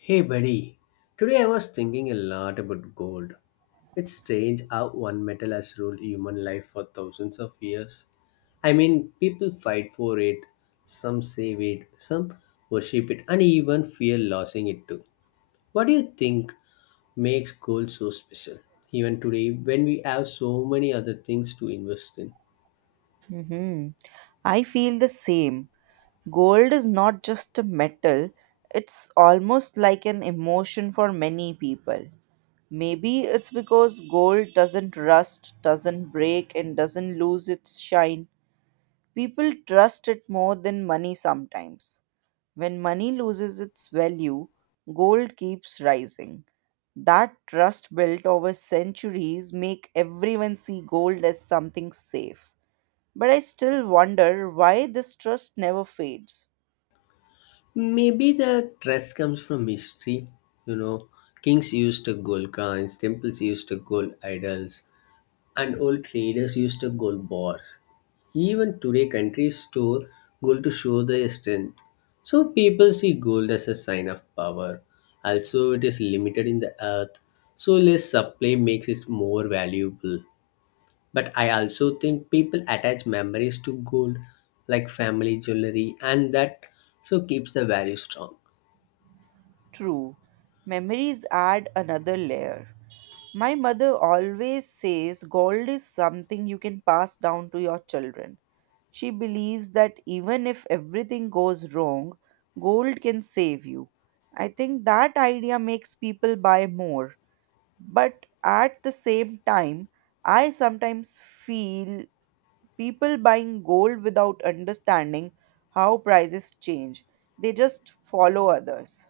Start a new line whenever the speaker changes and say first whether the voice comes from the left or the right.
left: Hey buddy, today I was thinking a lot about gold. It's strange how one metal has ruled human life for thousands of years. I mean, people fight for it, some save it, some worship it, and even fear losing it too. What do you think makes gold so special, even today when we have so many other things to invest in?
right: Mm-hmm. I feel the same. Gold is not just a metal, it's almost like an emotion for many people. Maybe it's because gold doesn't rust, doesn't break, and doesn't lose its shine. People trust it more than money sometimes. When money loses its value, gold keeps rising. That trust built over centuries make everyone see gold as something safe. But I still wonder why this trust never fades.
left: Maybe the trust comes from history. You know, Kings used the gold coins, temples used the gold idols, and old traders used gold bars. Even today, countries store gold to show their strength. So people see gold as a sign of power. Also, it is limited in the earth, so less supply makes it more valuable. But I also think people attach memories to gold, like family jewelry, and that so keeps the value strong.
right: True, memories add another layer. My mother always says gold is something you can pass down to your children. She believes that even if everything goes wrong, gold can save you. I think that idea makes people buy more. But at the same time, I sometimes feel people buying gold without understanding how prices change. They just follow others.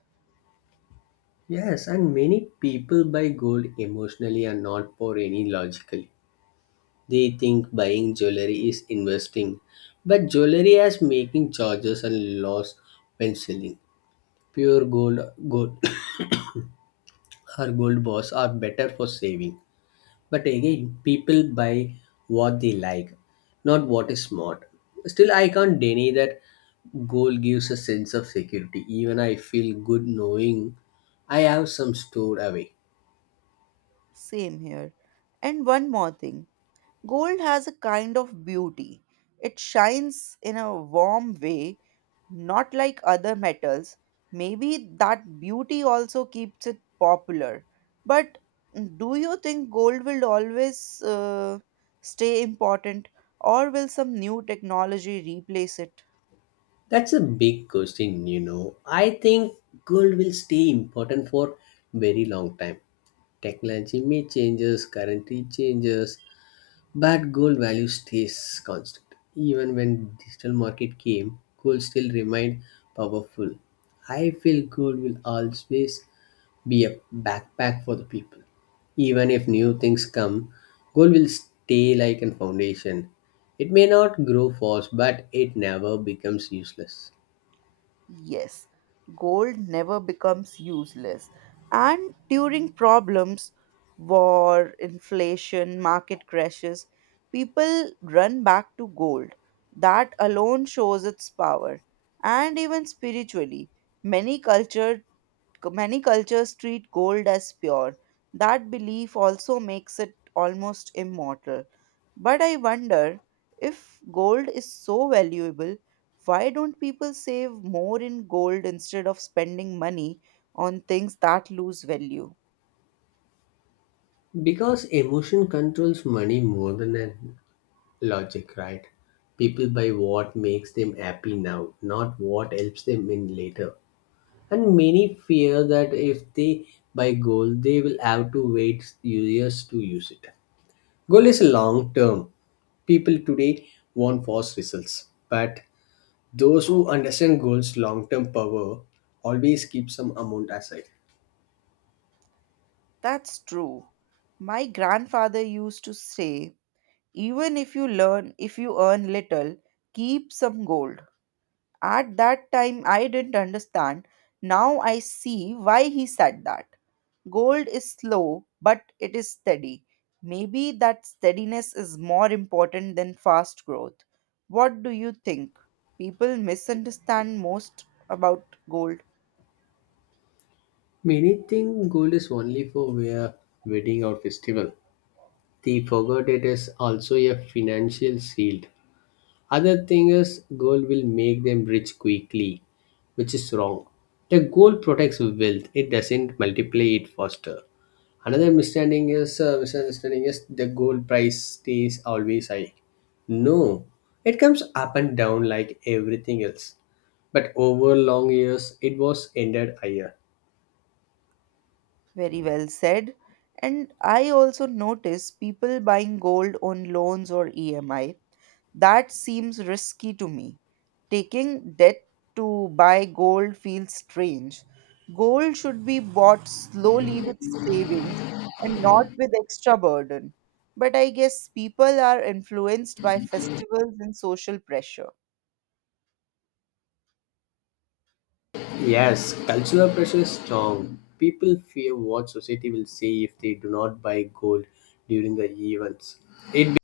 left: Yes, and many people buy gold emotionally and not for any logically. They think buying jewelry is investing, but jewelry as making charges and loss when selling. Pure gold or gold bars are better for saving. But again, people buy what they like, not what is smart. Still, I can't deny that gold gives a sense of security. Even I feel good knowing I have some stored away.
right: Same here. And one more thing, gold has a kind of beauty. It shines in a warm way, not like other metals. Maybe that beauty also keeps it popular. But do you think gold will always stay important, or will some new technology replace it?
left: That's a big question. I think gold will stay important for very long time. Technology may changes, currency changes, but gold value stays constant. Even when digital market came, gold still remained powerful. I feel gold will always be a backpack for the people. Even if new things come, gold will stay like a foundation. It may not grow fast, but it never becomes useless.
right: Yes, gold never becomes useless. And during problems, war, inflation, market crashes, people run back to gold. That alone shows its power. And even spiritually, many culture many cultures treat gold as pure. That belief also makes it almost immortal. But I wonder, if gold is so valuable, why don't people save more in gold instead of spending money on things that lose value?
left: Because emotion controls money more than logic, right? People buy what makes them happy now, not what helps them in later. And many fear that if they buy gold, they will have to wait years to use it. Gold is long term. People today want fast results, but those who understand gold's long term power always keep some amount aside.
right: That's true. My grandfather used to say, even if you earn little, keep some gold. At that time I didn't understand. Now I see why he said that. Gold is slow, but it is steady. Maybe that steadiness is more important than fast growth. What do you think people misunderstand most about gold?
left: Many think gold is only for wear, wedding or festival the forgot it is also a financial shield. Other thing is gold will make them rich quickly, which is wrong. The gold protects wealth; it doesn't multiply it faster. Another misunderstanding is the gold price stays always high. No, it comes up and down like everything else. But over long years, it was ended higher.
right: Very well said. And I also notice people buying gold on loans or EMI. That seems risky to me. Taking debt to buy gold feels strange. Gold should be bought slowly with savings and not with extra burden. But I guess people are influenced by festivals and social pressure.
left: Yes, cultural pressure is strong. People fear what society will say if they do not buy gold during the events. It be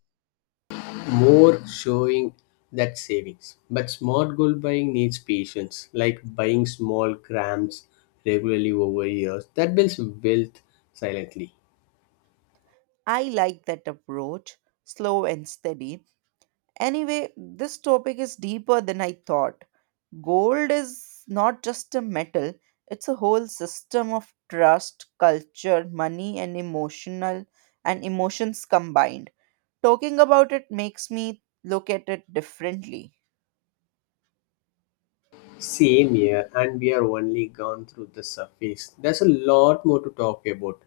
left: more showing that savings. But smart gold buying needs patience, like buying small grams regularly over years. That builds wealth silently.
right: I like that approach, slow and steady. Anyway, this topic is deeper than I thought. Gold is not just a metal, it's a whole system of trust, culture, money, and emotions combined. Talking about it makes me look at it differently.
left: Same here, and we are only gone through the surface. There's a lot more to talk about.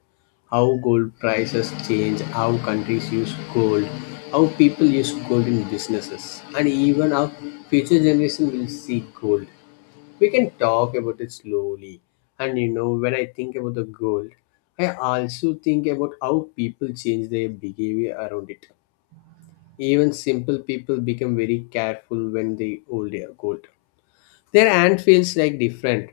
left: How gold prices change, how countries use gold, how people use gold in businesses, and even how future generation will see gold. We can talk about it slowly. And when I think about the gold, I also think about how people change their behavior around it. Even simple people become very careful when they hold their gold their hand feels like different.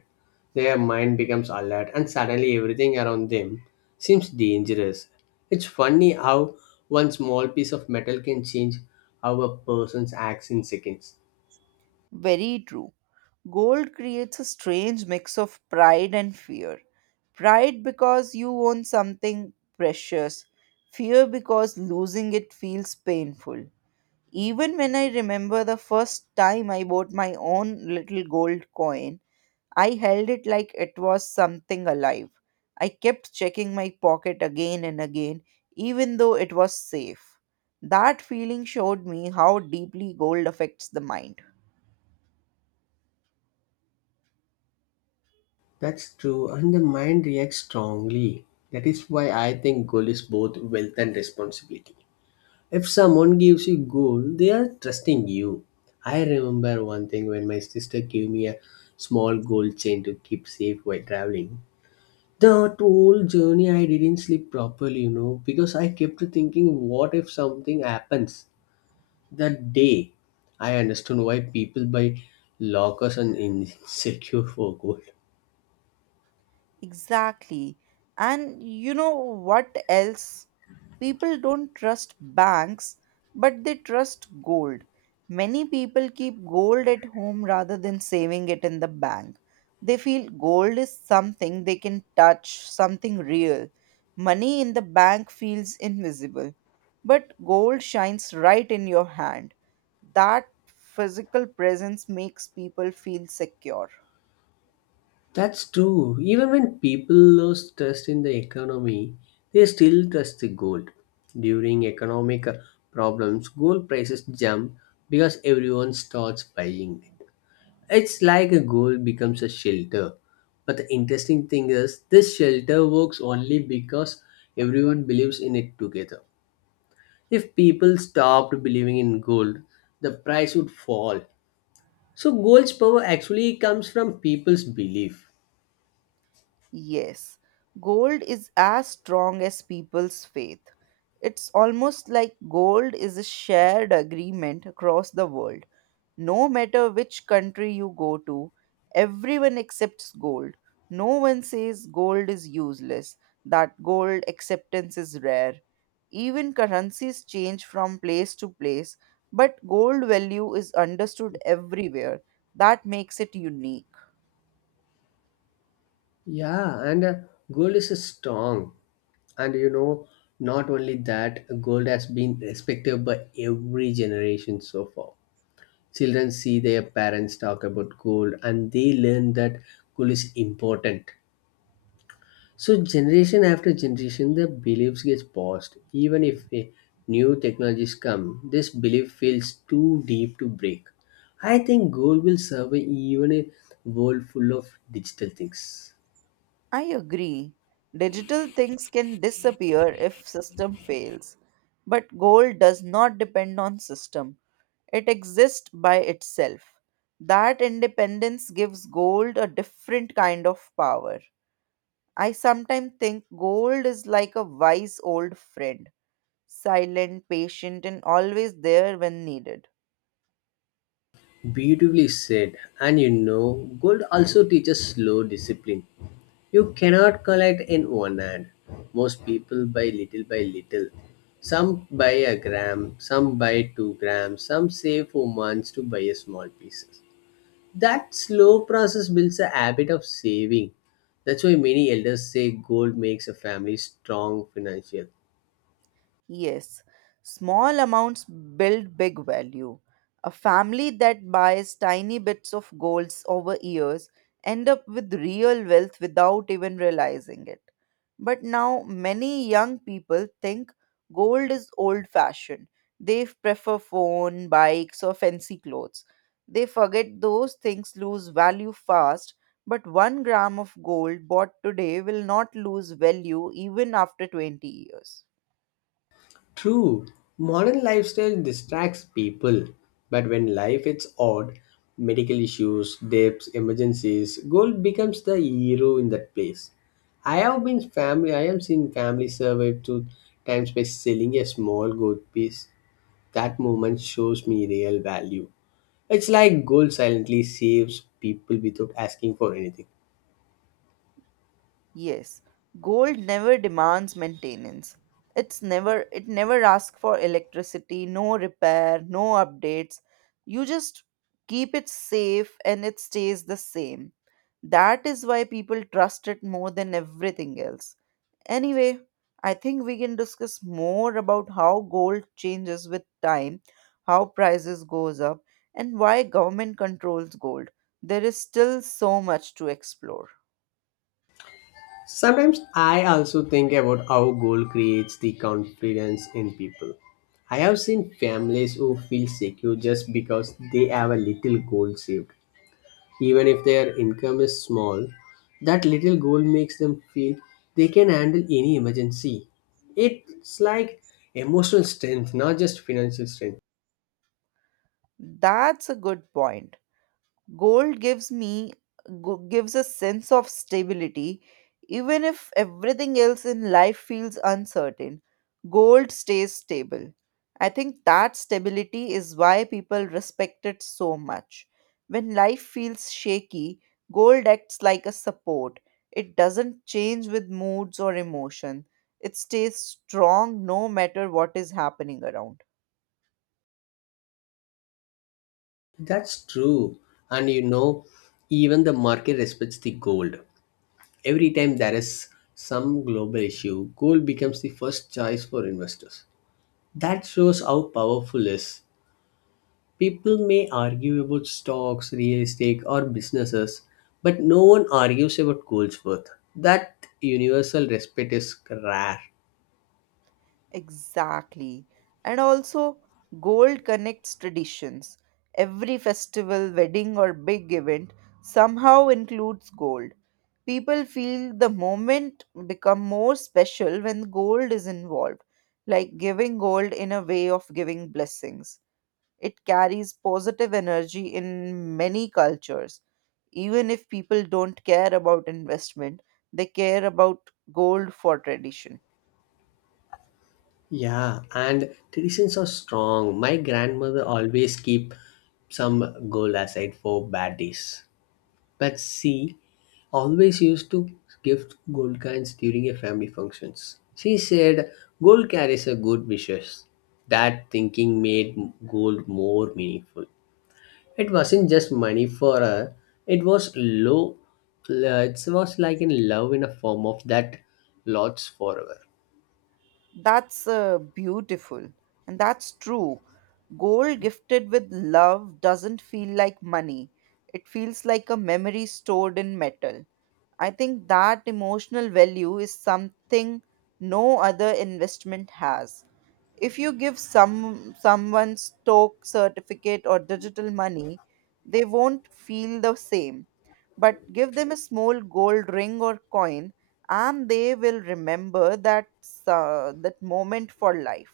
left: Their mind becomes alert, and suddenly everything around them seems dangerous. It's funny how one small piece of metal can change how a person acts in seconds.
right: Very true. Gold creates a strange mix of pride and fear. Pride because you own something precious, fear because losing it feels painful. Even when I remember the first time I bought my own little gold coin, I held it like it was something alive. I kept checking my pocket again and again, even though it was safe. That feeling showed me how deeply gold affects the mind.
left: That's true, and the mind reacts strongly. That is why I think goal is both wealth and responsibility. If someone gives you goal, they are trusting you. I remember one thing when my sister gave me a small gold chain to keep safe while traveling. The whole journey, I didn't sleep properly, because I kept thinking, what if something happens that day? I understood why people buy lockers and insecure for gold.
right: Exactly. And you know what else? People don't trust banks, but they trust gold. Many people keep gold at home rather than saving it in the bank. They feel gold is something they can touch, something real. Money in the bank feels invisible, but gold shines right in your hand. That physical presence makes people feel secure.
left: That's true. Even when people lose trust in the economy, they still trust the gold. During economic problems, gold prices jump because everyone starts buying. It's like a goal becomes a shelter. But the interesting thing is, this shelter works only because everyone believes in it together. If people stopped believing in gold, the price would fall. So, gold's power actually comes from people's belief.
right: Yes, gold is as strong as people's faith. It's almost like gold is a shared agreement across the world. No matter which country you go to, everyone accepts gold. No one says gold is useless, that gold acceptance is rare. Even currencies change from place to place, but gold value is understood everywhere. That makes it unique.
left: Yeah, and gold is a strong. And not only that, gold has been respected by every generation so far. Children see their parents talk about gold and they learn that gold is important. So generation after generation the beliefs gets passed. Even if a new technologies come, this belief feels too deep to break. I think gold will survive even a world full of digital things.
right: I agree. Digital things can disappear if system fails, but gold does not depend on system. It exists by itself. That independence gives gold a different kind of power. I sometimes think gold is like a wise old friend, silent, patient, and always there when needed.
left: Beautifully said. And gold also teaches slow discipline. You cannot collect in one hand. Most people buy little by little. Some buy a gram, some buy 2 grams, some save for months to buy a small pieces. That slow process builds a habit of saving. That's why many elders say gold makes a family strong financial.
right: Yes, small amounts build big value. A family that buys tiny bits of golds over years end up with real wealth without even realizing it. But now many young people think gold is old fashioned. They prefer phone, bikes or fancy clothes. They forget those things lose value fast, but 1 gram of gold bought today will not lose value even after 20 years.
left: True, modern lifestyle distracts people, but when life is odd, medical issues, debts, emergencies, gold becomes the hero in that place. I have been family. I have seen family survive to times by selling a small gold piece. That moment shows me real value. It's like gold silently saves people without asking for anything.
right: Yes, gold never demands maintenance. It never asks for electricity, no repair, no updates. You just keep it safe and it stays the same. That is why people trust it more than everything else. Anyway, I think we can discuss more about how gold changes with time, how prices goes up, and why government controls gold. There is still so much to explore.
left: Sometimes I also think about how goal creates the confidence in people. I have seen families who feel secure just because they have a little goal saved. Even if their income is small, that little goal makes them feel they can handle any emergency. It's like emotional strength, not just financial strength.
right: That's a good point. Gold gives gives a sense of stability even if everything else in life feels uncertain. Gold stays stable. I think that stability is why people respect it so much. When life feels shaky, gold acts like a support. It doesn't change with moods or emotion. It stays strong no matter what is happening around.
left: That's true. And even the market respects the gold. Every time there is some global issue, gold becomes the first choice for investors. That shows how powerful it is. People may argue about stocks, real estate, or businesses, but no one argues about gold's worth. That universal respect is rare.
right: Exactly. And also, gold connects traditions. Every festival, wedding, or big event somehow includes gold. People feel the moment become more special when gold is involved, like giving gold in a way of giving blessings. It carries positive energy in many cultures. Even if people don't care about investment, they care about gold for tradition.
left: Yeah, and traditions are strong. My grandmother always keep some gold aside for bad days. But she always used to gift gold coins during a family functions. She said gold carries a good wishes. That thinking made gold more meaningful. It wasn't just money for her. It was low. It was like in love in a form of that lasts forever.
right: That's beautiful. And that's true. Gold gifted with love doesn't feel like money, it feels like a memory stored in metal. I think that emotional value is something no other investment has. If you give someone stock certificate or digital money, they won't feel the same, but give them a small gold ring or coin, and they will remember that moment for life.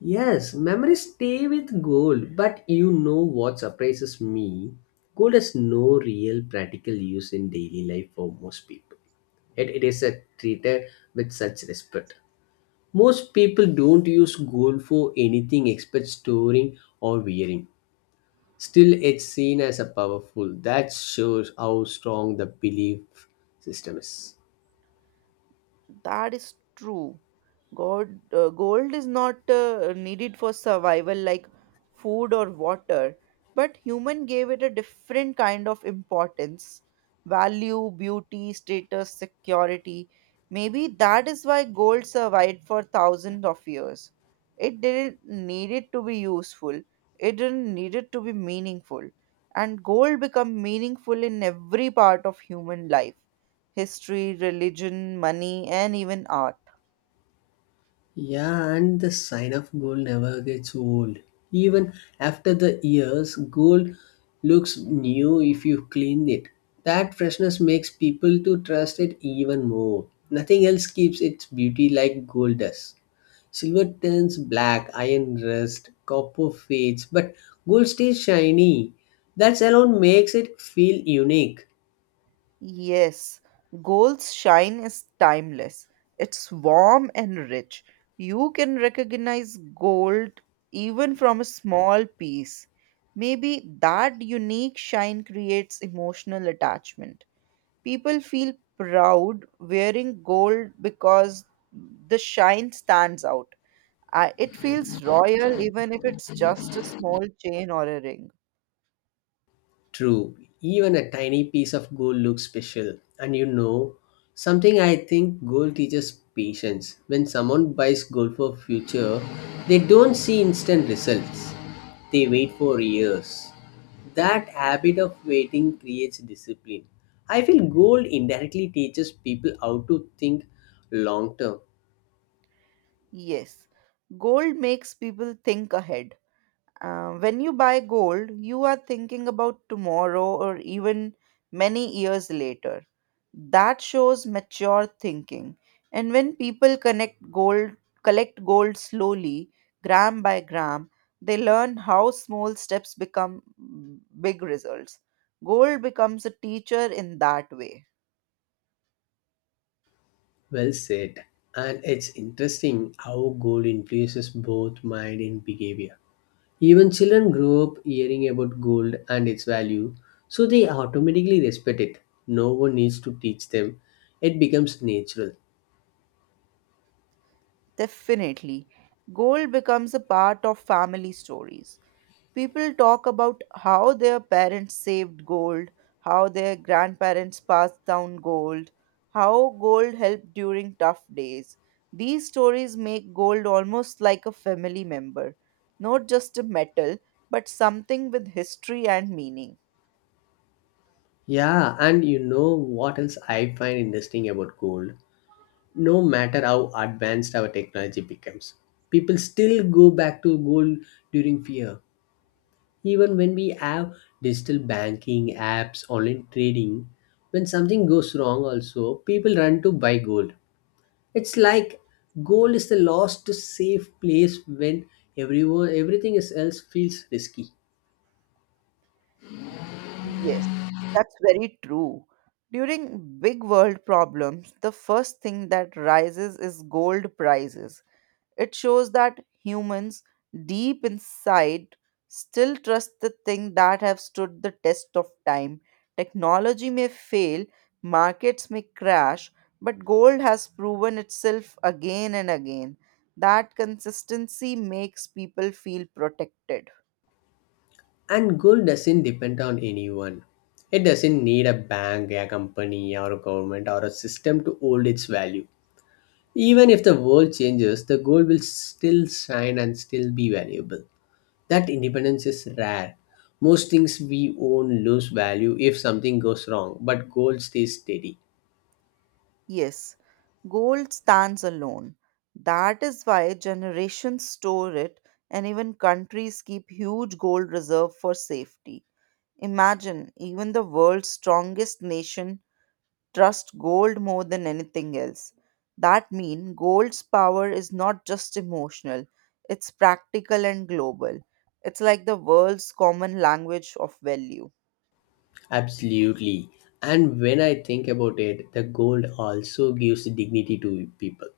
left: Yes, memories stay with gold, but you know what surprises me? Gold has no real practical use in daily life for most people. Yet it is a treated with such respect. Most people don't use gold for anything except storing or wearing. Still, it's seen as a powerful. That shows how strong the belief system is.
right: That is true. Gold is not needed for survival like food or water, but human gave it a different kind of importance, value, beauty, status, security. Maybe that is why gold survived for thousands of years. It didn't need it to be useful. It didn't need it to be meaningful. And gold become meaningful in every part of human life, history, religion, money, and even art.
left: Yeah, and the sign of gold never gets old. Even after the years, gold looks new if you clean it. That freshness makes people to trust it even more. Nothing else keeps its beauty like gold does. Silver turns black, iron rust, copper fades, but gold stays shiny. That alone makes it feel unique.
right: Yes, gold's shine is timeless. It's warm and rich. You can recognize gold even from a small piece. Maybe that unique shine creates emotional attachment. People feel proud wearing gold because the shine stands out. It feels royal even if it's just a small chain or a ring.
left: True, even a tiny piece of gold looks special. And something I think gold teaches patience. When someone buys gold for future, they don't see instant results. They wait for years. That habit of waiting creates discipline. I feel gold indirectly teaches people how to think long term.
right: Yes, gold makes people think ahead. When you buy gold, you are thinking about tomorrow or even many years later. That shows mature thinking. And when people collect gold slowly, gram by gram, they learn how small steps become big results. Gold becomes a teacher in that way.
left: Well said. And it's interesting how gold influences both mind and behavior. Even children grow up hearing about gold and its value, so they automatically respect it. No one needs to teach them, it becomes natural.
right: Definitely. Gold becomes a part of family stories. People talk about how their parents saved gold, how their grandparents passed down gold, how gold helped during tough days. These stories make gold almost like a family member, not just a metal, but something with history and meaning.
left: Yeah, and you know what else I find interesting about gold? No matter how advanced our technology becomes, people still go back to gold during fear. Even when we have digital banking, apps, online trading, when something goes wrong, also people run to buy gold. It's like gold is the lost safe place when everyone everything is else feels risky.
right: Yes, that's very true. During big world problems, the first thing that rises is gold prices. It shows that humans deep inside still trust the things that have stood the test of time. Technology may fail, markets may crash, but gold has proven itself again and again. That consistency makes people feel protected.
left: And gold doesn't depend on anyone. It doesn't need a bank, a company, or a government or a system to hold its value. Even if the world changes, the gold will still shine and still be valuable. That independence is rare. Most things we own lose value if something goes wrong, but gold stays steady.
right: Yes, gold stands alone. That is why generations store it and even countries keep huge gold reserve for safety. Imagine, even the world's strongest nation trust gold more than anything else. That means gold's power is not just emotional, it's practical and global. It's like the world's common language of value.
left: Absolutely. And when I think about it, the gold also gives dignity to people.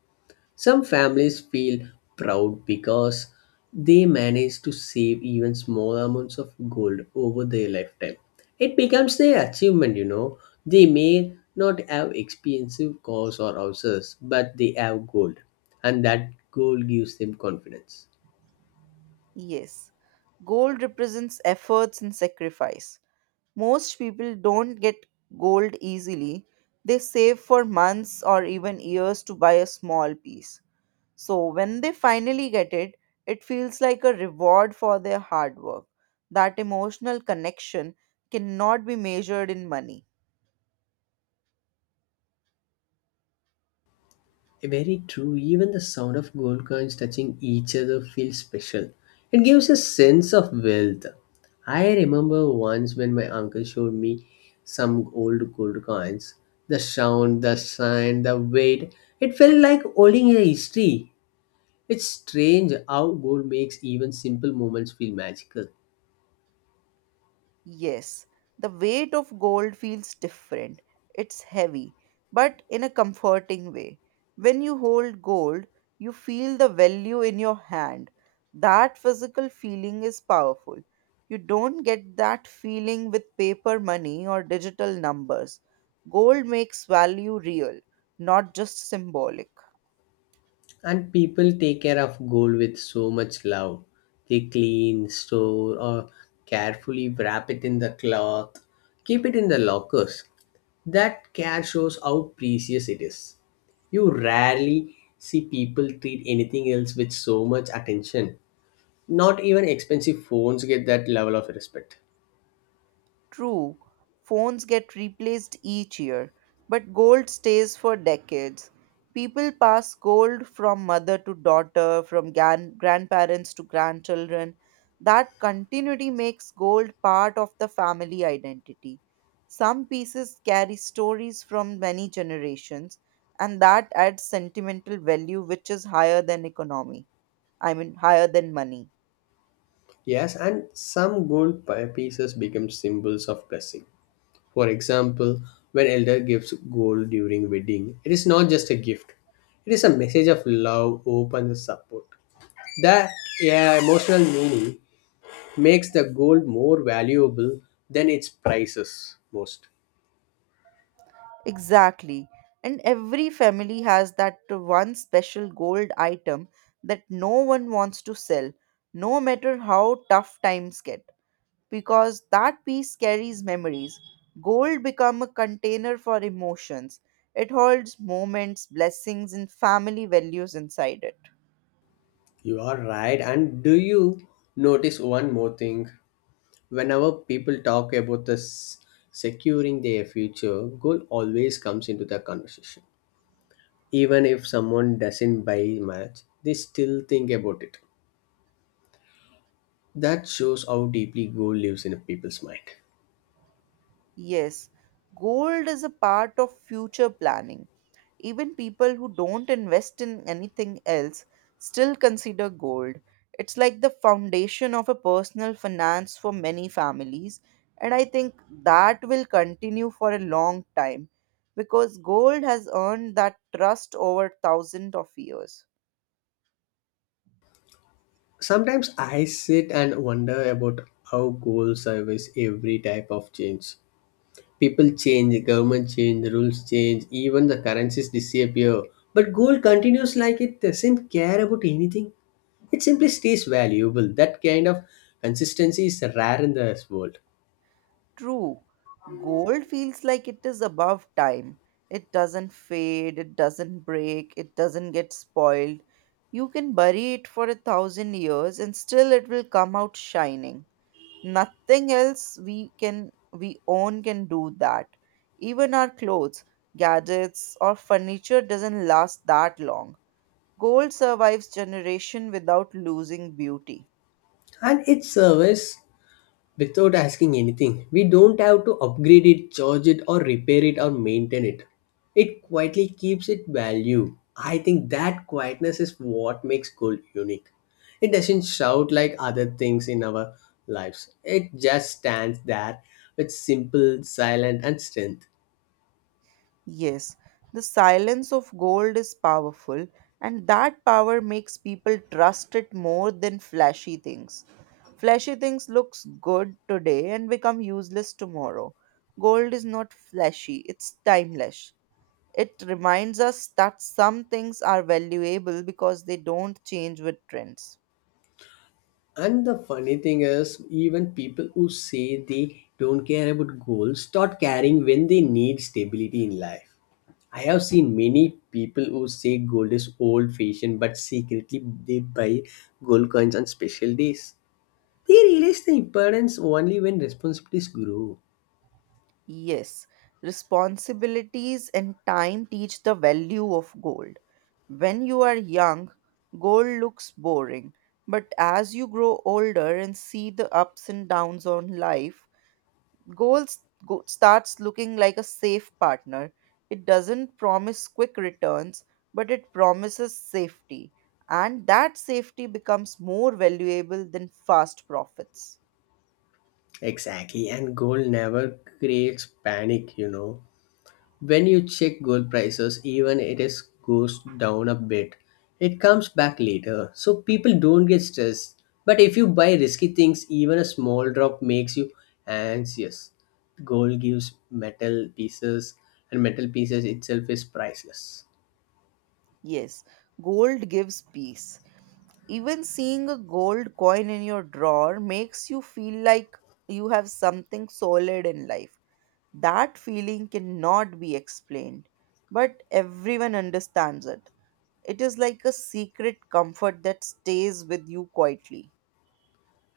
left: Some families feel proud because they manage to save even small amounts of gold over their lifetime. It becomes their achievement. They may not have expensive cars or houses, but they have gold, and that gold gives them confidence.
right: Yes, gold represents efforts and sacrifice. Most people don't get gold easily. They save for months or even years to buy a small piece. So when they finally get it, it feels like a reward for their hard work. That emotional connection cannot be measured in money.
left: Very true. Even the sound of gold coins touching each other feels special. It gives a sense of wealth. I remember once when my uncle showed me some old gold coins. The sound, the shine, the weight, it felt like holding a history. It's strange how gold makes even simple moments feel magical.
right: Yes, the weight of gold feels different. It's heavy, but in a comforting way. When you hold gold, you feel the value in your hand. That physical feeling is powerful. You don't get that feeling with paper money or digital numbers. Gold makes value real, not just symbolic.
left: And people take care of gold with so much love. They clean, store, or carefully wrap it in the cloth, keep it in the lockers. That care shows how precious it is. You rarely see people treat anything else with so much attention. Not even expensive phones get that level of respect.
right: True, phones get replaced each year, but gold stays for decades. People pass gold from mother to daughter, from grandparents to grandchildren. That continuity makes gold part of the family identity. Some pieces carry stories from many generations, and that adds sentimental value, which is higher than economy. I mean, higher than money.
left: Yes, and some gold pieces become symbols of blessing. For example, when elder gives gold during wedding, it is not just a gift. It is a message of love, hope and support. That yeah, emotional meaning makes the gold more valuable than its prices most.
right: Exactly. And every family has that one special gold item that no one wants to sell, no matter how tough times get, because that piece carries memories. Gold become a container for emotions. It holds moments, blessings and family values inside it.
left: You are right. And do you notice one more thing? Whenever people talk about this securing their future, gold always comes into the conversation. Even if someone doesn't buy much, they still think about it. That shows how deeply goal lives in a people's mind.
right: Yes, gold is a part of future planning. Even people who don't invest in anything else still consider gold. It's like the foundation of a personal finance for many families, and I think that will continue for a long time because gold has earned that trust over thousands of years.
left: Sometimes I sit and wonder about how goal survives every type of change. People change, government change, rules change, even the currencies disappear. But goal continues like it doesn't care about anything. It simply stays valuable. That kind of consistency is rare in this world.
right: True. Gold feels like it is above time. It doesn't fade, it doesn't break, it doesn't get spoiled. You can bury it for a thousand years and still it will come out shining. Nothing else we own can do that. Even our clothes, gadgets or furniture doesn't last that long. Gold survives generation without losing beauty.
left: And it survives without asking anything. We don't have to upgrade it, charge it, or repair it or maintain it. It quietly keeps its value. I think that quietness is what makes gold unique. It doesn't shout like other things in our lives, it just stands there with simple, silent, and strength.
right: Yes, the silence of gold is powerful, and that power makes people trust it more than flashy things. Flashy things looks good today and become useless tomorrow. Gold is not flashy, it's timeless. It reminds us that some things are valuable because they don't change with trends.
left: And the funny thing is, even people who say they don't care about goals start caring when they need stability in life. I have seen many people who say gold is old fashioned, but secretly they buy gold coins on special days. They realize the importance only when responsibilities grow.
right: Yes, responsibilities and time teach the value of gold. When you are young, gold looks boring, but as you grow older and see the ups and downs on life, gold starts looking like a safe partner. It doesn't promise quick returns, but it promises safety, and that safety becomes more valuable than fast profits.
left: Exactly, and gold never creates panic. When you check gold prices, even it is goes down a bit, it comes back later. So people don't get stressed. But if you buy risky things, even a small drop makes you anxious. Gold gives metal pieces, and metal pieces itself is priceless.
right: Yes, gold gives peace. Even seeing a gold coin in your drawer makes you feel like you have something solid in life. That feeling cannot be explained, but everyone understands it. It is like a secret comfort that stays with you quietly.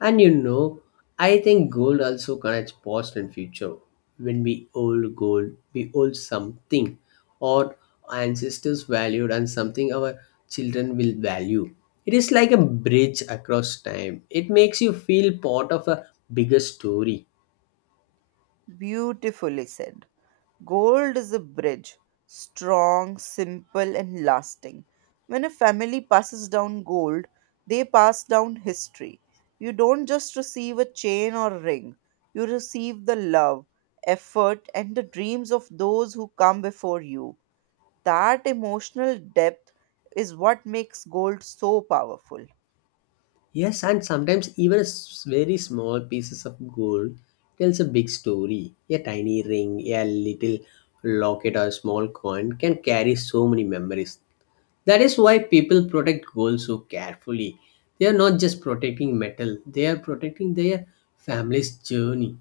left: And I think gold also connects past and future. When we hold gold, we hold something or our ancestors valued and something our children will value. It is like a bridge across time. It makes you feel part of a bigger story.
right: Beautifully said. Gold is a bridge, strong, simple, and lasting. When a family passes down gold, they pass down history. You don't just receive a chain or ring, you receive the love, effort, and the dreams of those who come before you. That emotional depth is what makes gold so powerful.
left: Yes, and sometimes even a very small pieces of gold tells a big story. A tiny ring, a little locket or a small coin can carry so many memories. That is why people protect gold so carefully. They are not just protecting metal, they are protecting their family's journey.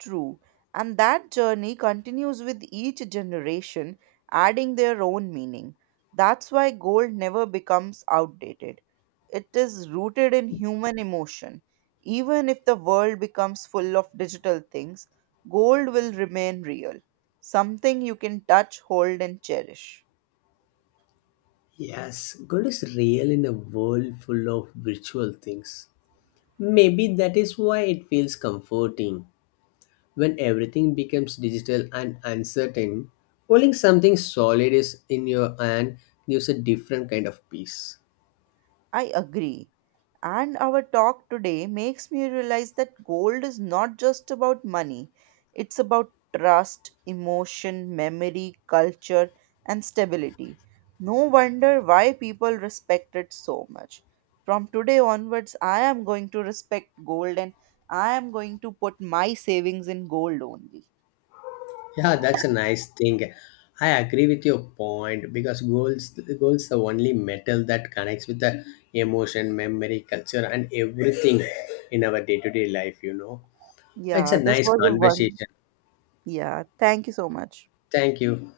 right: True. And that journey continues with each generation, adding their own meaning. That's why gold never becomes outdated. It is rooted in human emotion. Even if the world becomes full of digital things, gold will remain real, something you can touch, hold, and cherish.
left: Yes, gold is real in a world full of virtual things. Maybe that is why it feels comforting. When everything becomes digital and uncertain, holding something solid is in your hand gives a different kind of peace.
right: I agree. And our talk today makes me realize that gold is not just about money, it's about trust, emotion, memory, culture, and stability. No wonder why people respect it so much. From today onwards, I am going to respect gold and I am going to put my savings in gold only.
left: Yeah, that's a nice thing. I agree with your point because goals the only metal that connects with the emotion, memory, culture, and everything in our day to day life. It's
right: Yeah,
left: a
right: this
left: nice
right: was a one.
left: conversation.
right: Yeah, thank you so much.
left: Thank you.